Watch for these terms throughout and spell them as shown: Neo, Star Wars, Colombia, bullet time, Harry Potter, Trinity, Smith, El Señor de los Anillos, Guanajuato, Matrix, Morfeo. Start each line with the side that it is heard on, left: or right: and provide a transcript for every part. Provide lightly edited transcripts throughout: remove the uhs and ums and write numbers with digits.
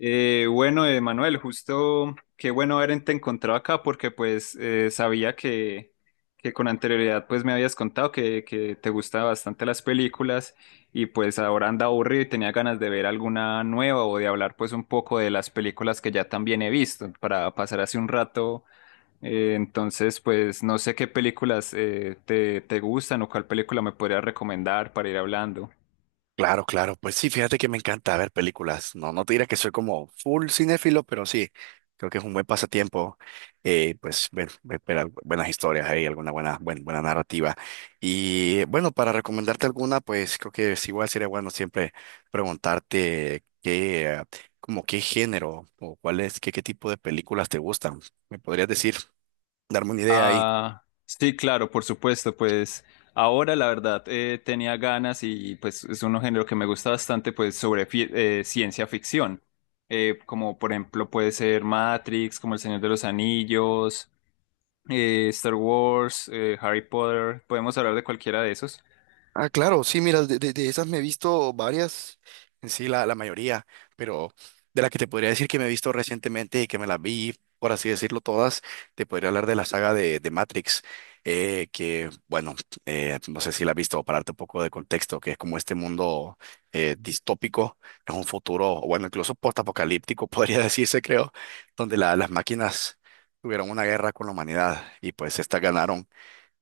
left: Bueno, Manuel, justo qué bueno haberte encontrado acá porque pues sabía que con anterioridad pues me habías contado que te gustaban bastante las películas y pues ahora anda aburrido y tenía ganas de ver alguna nueva o de hablar pues un poco de las películas que ya también he visto para pasar hace un rato. Entonces pues no sé qué películas te gustan o cuál película me podrías recomendar para ir hablando.
right: Claro, claro, pues sí, fíjate que me encanta ver películas. No, no te diré que soy como full cinéfilo, pero sí, creo que es un buen pasatiempo. Pues ver, buenas historias ahí, alguna buena narrativa. Y bueno, para recomendarte alguna, pues creo que es igual sería bueno siempre preguntarte como qué género o cuál es, qué tipo de películas te gustan. ¿Me podrías decir, darme una idea ahí?
left: Ah, sí, claro, por supuesto, pues ahora la verdad tenía ganas y pues es un género que me gusta bastante, pues ciencia ficción. Como por ejemplo puede ser Matrix, como El Señor de los Anillos, Star Wars, Harry Potter, podemos hablar de cualquiera de esos.
right: Ah, claro, sí, mira, de esas me he visto varias, en sí, la mayoría, pero de la que te podría decir que me he visto recientemente y que me las vi, por así decirlo, todas, te podría hablar de la saga de Matrix, que, bueno, no sé si la has visto, para darte un poco de contexto, que es como este mundo distópico, es un futuro, o bueno, incluso postapocalíptico, podría decirse, creo, donde las máquinas tuvieron una guerra con la humanidad y pues estas ganaron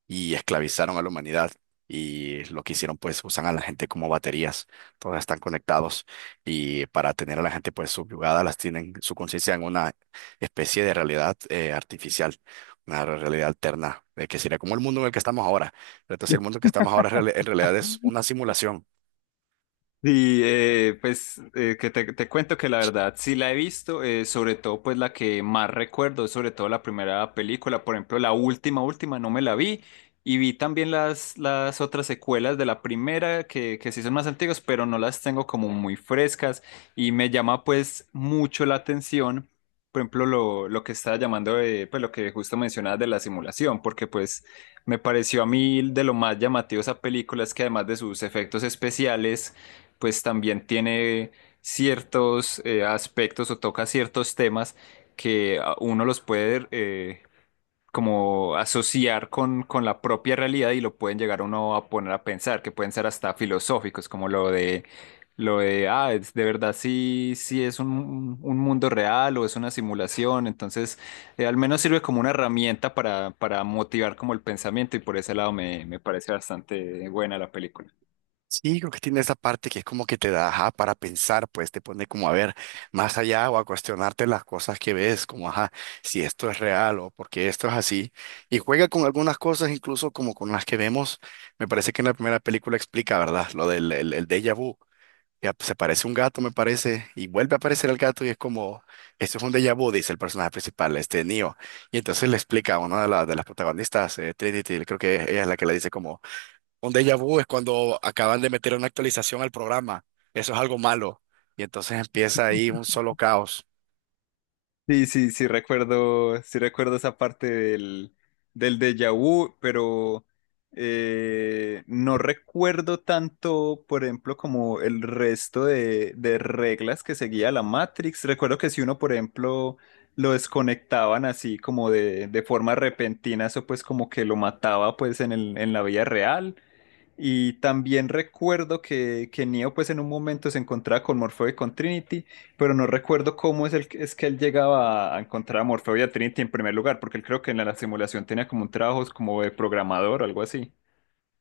right: y esclavizaron a la humanidad. Y lo que hicieron, pues, usan a la gente como baterías. Todas están conectados y para tener a la gente, pues, subyugada, las tienen su conciencia en una especie de realidad artificial, una realidad alterna, que sería como el mundo en el que estamos ahora. Pero entonces, el mundo en el que estamos ahora en realidad es una simulación.
left: Que te cuento que la verdad sí la he visto, sobre todo pues la que más recuerdo, es sobre todo la primera película. Por ejemplo la última, última no me la vi y vi también las otras secuelas de la primera que sí son más antiguas, pero no las tengo como muy frescas, y me llama pues mucho la atención, por ejemplo lo que estaba llamando, de, pues lo que justo mencionabas de la simulación, porque pues me pareció a mí de lo más llamativo esa película es que además de sus efectos especiales, pues también tiene ciertos aspectos o toca ciertos temas que uno los puede como asociar con la propia realidad y lo pueden llegar uno a poner a pensar, que pueden ser hasta filosóficos, como lo de de verdad, sí, sí es un mundo real o es una simulación. Entonces al menos sirve como una herramienta para motivar como el pensamiento, y por ese lado me parece bastante buena la película.
right: Sí, creo que tiene esa parte que es como que te da ajá, para pensar, pues te pone como a ver más allá o a cuestionarte las cosas que ves, como ajá, si esto es real o por qué esto es así. Y juega con algunas cosas, incluso como con las que vemos. Me parece que en la primera película explica, ¿verdad? Lo del el déjà vu. Ya, pues, se parece un gato, me parece, y vuelve a aparecer el gato y es como, esto es un déjà vu, dice el personaje principal, este Neo. Y entonces le explica a una de las protagonistas, Trinity, creo que ella es la que le dice como. Un déjà vu es cuando acaban de meter una actualización al programa. Eso es algo malo. Y entonces empieza ahí un solo caos.
left: Sí, sí, sí recuerdo esa parte del, del déjà vu, pero no recuerdo tanto, por ejemplo, como el resto de reglas que seguía la Matrix. Recuerdo que si uno, por ejemplo, lo desconectaban así como de forma repentina, eso pues como que lo mataba pues en el, en la vida real. Y también recuerdo que Neo pues en un momento se encontraba con Morfeo y con Trinity, pero no recuerdo cómo es, el, es que él llegaba a encontrar a Morfeo y a Trinity en primer lugar, porque él creo que en la simulación tenía como un trabajo como de programador o algo así.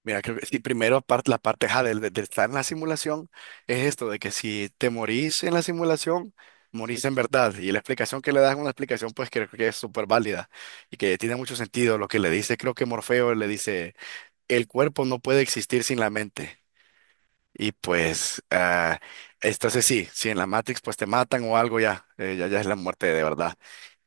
right: Mira, creo que sí, primero la parte ja, de estar en la simulación es esto, de que si te morís en la simulación, morís en verdad. Y la explicación que le das es una explicación pues creo que es súper válida y que tiene mucho sentido. Lo que le dice, creo que Morfeo le dice, el cuerpo no puede existir sin la mente. Y pues, ah, entonces sí, sí, en la Matrix pues te matan o algo ya, ya es la muerte de verdad.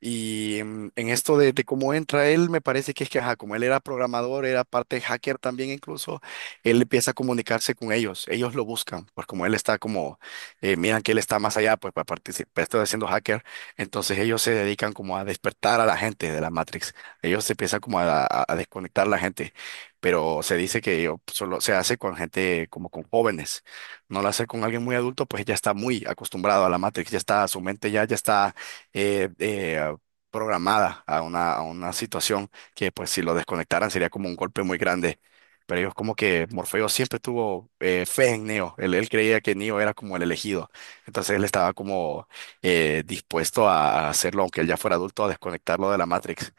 right: Y en esto de cómo entra él, me parece que es que, ajá, como él era programador, era parte hacker también incluso, él empieza a comunicarse con ellos, ellos lo buscan, pues como él está como, miran que él está más allá, pues para participar, está siendo hacker, entonces ellos se dedican como a despertar a la gente de la Matrix, ellos se empiezan como a desconectar a la gente, pero se dice que o, solo se hace con gente como con jóvenes, no la hace con alguien muy adulto, pues ya está muy acostumbrado a la Matrix, ya está, su mente ya está eh, eh, programada a una situación que pues si lo desconectaran sería como un golpe muy grande. Pero ellos como que Morfeo siempre tuvo fe en Neo, él creía que Neo era como el elegido, entonces él estaba como dispuesto a hacerlo, aunque él ya fuera adulto, a desconectarlo de la Matrix.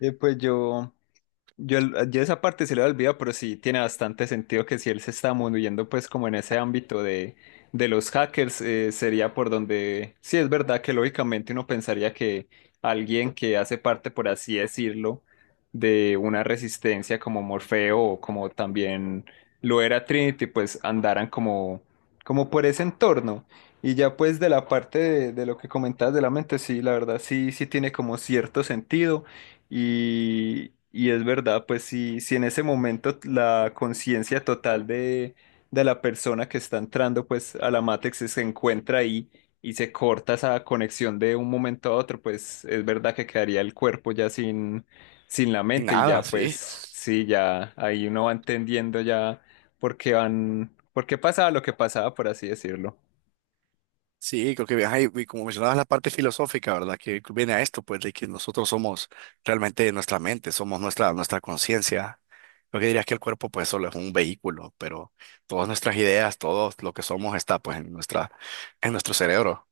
left: Eh, pues yo, yo esa parte se le olvidado, pero sí tiene bastante sentido que si él se está moviendo pues como en ese ámbito de los hackers. Eh, sería por donde, sí es verdad que lógicamente uno pensaría que alguien que hace parte, por así decirlo, de una resistencia como Morfeo o como también lo era Trinity, pues andaran como, como por ese entorno. Y ya pues de la parte de lo que comentabas de la mente, sí, la verdad sí, sí tiene como cierto sentido. Y es verdad, pues si, si en ese momento la conciencia total de la persona que está entrando pues a la Matrix se encuentra ahí y se corta esa conexión de un momento a otro, pues es verdad que quedaría el cuerpo ya sin, sin la
right: Y
left: mente, y
right: nada,
left: ya
right: sí.
left: pues sí, ya ahí uno va entendiendo ya por qué van, por qué pasaba lo que pasaba, por así decirlo.
right: Sí, creo que ajá, y como mencionabas la parte filosófica, ¿verdad? Que viene a esto, pues, de que nosotros somos realmente nuestra mente, somos nuestra conciencia. Lo que dirías que el cuerpo, pues, solo es un vehículo, pero todas nuestras ideas, todo lo que somos está, pues, en en nuestro cerebro.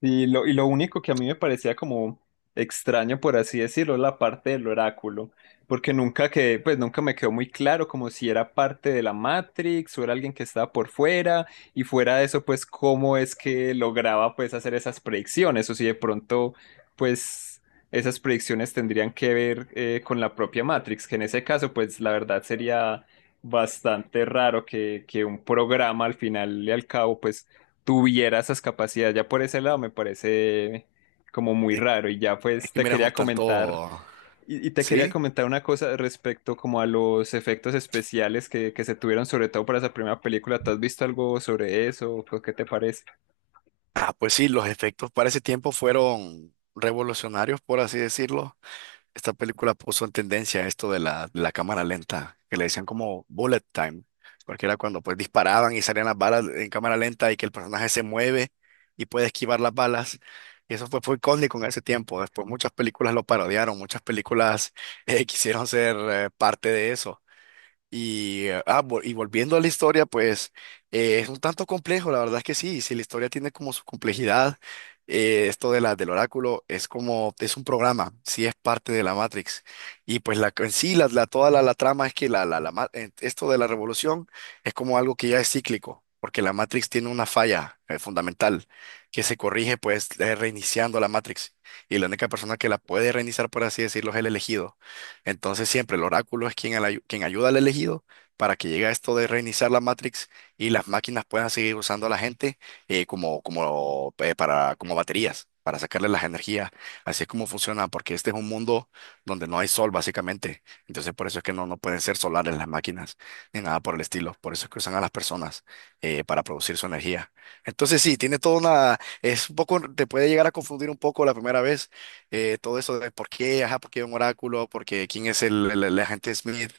left: Y lo único que a mí me parecía como extraño, por así decirlo, es la parte del oráculo, porque nunca que, pues nunca me quedó muy claro como si era parte de la Matrix o era alguien que estaba por fuera. Y fuera de eso, pues cómo es que lograba pues hacer esas predicciones, o si de pronto, pues esas predicciones tendrían que ver con la propia Matrix, que en ese caso, pues la verdad sería bastante raro que un programa al final y al cabo, pues tuviera esas capacidades. Ya por ese lado me parece como muy raro.
right: Es que miras un tanto,
left: Y, y te quería
right: ¿sí?
left: comentar una cosa respecto como a los efectos especiales que se tuvieron, sobre todo para esa primera película. ¿Tú has visto algo sobre eso? ¿Qué te parece?
right: Ah, pues sí, los efectos para ese tiempo fueron revolucionarios, por así decirlo. Esta película puso en tendencia esto de la cámara lenta, que le decían como bullet time, porque era cuando pues disparaban y salían las balas en cámara lenta y que el personaje se mueve y puede esquivar las balas. Y eso fue icónico en ese tiempo. Después muchas películas lo parodiaron, muchas películas quisieron ser parte de eso. Y volviendo a la historia, pues es un tanto complejo, la verdad es que sí, si la historia tiene como su complejidad, esto del oráculo es como, es un programa, sí es parte de la Matrix. Y pues la, en sí, toda la trama es que esto de la revolución es como algo que ya es cíclico, porque la Matrix tiene una falla fundamental que se corrige pues reiniciando la Matrix. Y la única persona que la puede reiniciar, por así decirlo, es el elegido. Entonces siempre el oráculo es quien, quien ayuda al elegido para que llegue a esto de reiniciar la Matrix y las máquinas puedan seguir usando a la gente como, como baterías, para sacarle las energías. Así es como funciona, porque este es un mundo donde no hay sol básicamente. Entonces por eso es que no, no pueden ser solares las máquinas ni nada por el estilo. Por eso es que usan a las personas para producir su energía. Entonces sí, tiene toda una... Es un poco, te puede llegar a confundir un poco la primera vez todo eso de por qué, ajá, por qué un oráculo, por qué quién es el agente Smith,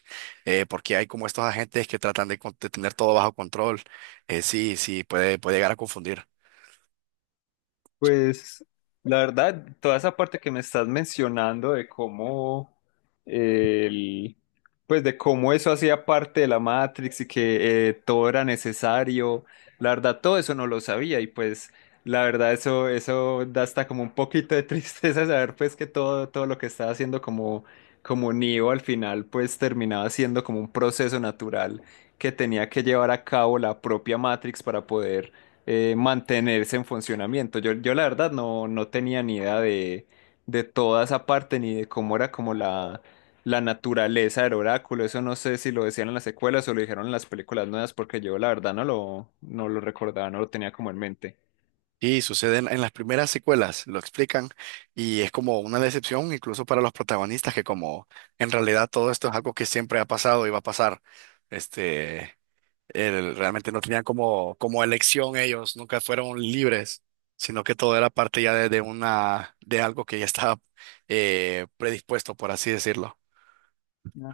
right: por qué hay como estos agentes que tratan de tener todo bajo control. Sí, puede llegar a confundir.
left: Pues la verdad, toda esa parte que me estás mencionando de cómo el, pues de cómo eso hacía parte de la Matrix y que todo era necesario, la verdad todo eso no lo sabía. Y pues la verdad eso da hasta como un poquito de tristeza saber pues que todo lo que estaba haciendo como como Neo al final pues terminaba siendo como un proceso natural que tenía que llevar a cabo la propia Matrix para poder mantenerse en funcionamiento. Yo la verdad no, no tenía ni idea de toda esa parte ni de cómo era como la naturaleza del oráculo. Eso no sé si lo decían en las secuelas o lo dijeron en las películas nuevas, porque yo la verdad no lo recordaba, no lo tenía como en mente.
right: Y sucede en las primeras secuelas, lo explican, y es como una decepción incluso para los protagonistas, que como en realidad todo esto es algo que siempre ha pasado y va a pasar. Este. Realmente no tenían como, como elección ellos, nunca fueron libres, sino que todo era parte ya de algo que ya estaba predispuesto, por así decirlo.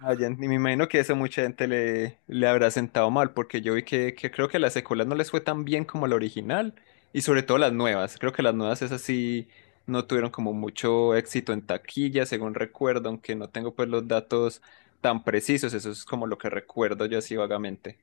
left: Ah, ya, y me imagino que eso mucha gente le habrá sentado mal, porque yo vi que creo que las secuelas no les fue tan bien como la original, y sobre todo las nuevas. Creo que las nuevas esas sí no tuvieron como mucho éxito en taquilla, según recuerdo, aunque no tengo pues los datos tan precisos, eso es como lo que recuerdo yo así vagamente.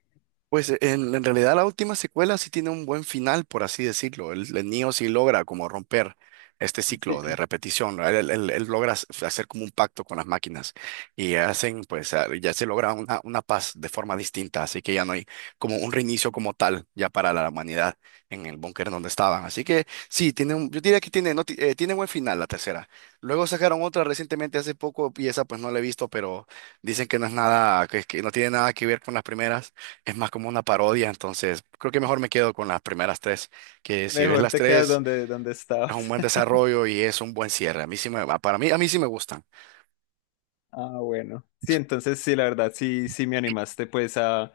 right: En realidad la última secuela sí tiene un buen final, por así decirlo. El Neo sí logra como romper este
left: Sí,
right: ciclo de
left: claro.
right: repetición. ¿No? Él logra hacer como un pacto con las máquinas y hacen, pues ah, ya se logra una paz de forma distinta. Así que ya no hay como un reinicio como tal ya para la humanidad en el búnker donde estaban. Así que sí, yo diría que tiene, no, tiene buen final la tercera. Luego sacaron otra recientemente hace poco y esa pues no la he visto, pero dicen que no es nada, que no tiene nada que ver con las primeras, es más como una parodia, entonces creo que mejor me quedo con las primeras tres, que si ves
left: Mejor
right: las
left: te quedas
right: tres,
left: donde, donde
right: es un
left: estabas.
right: buen desarrollo y es un buen cierre. A mí sí para mí, a mí sí me gustan.
left: Ah, bueno. Sí, entonces sí, la verdad, sí, sí me animaste pues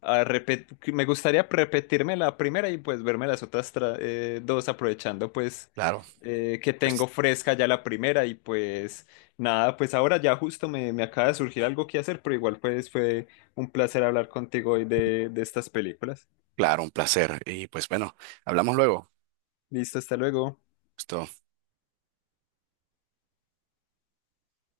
left: a repetir, me gustaría repetirme la primera y pues verme las otras dos aprovechando pues
right: Claro,
left: que tengo
right: pues,
left: fresca ya la primera. Y pues nada, pues ahora ya justo me acaba de surgir algo que hacer, pero igual pues fue un placer hablar contigo hoy de estas películas.
right: claro, un placer. Y pues bueno, hablamos luego.
left: Listo, hasta luego.
right: Esto.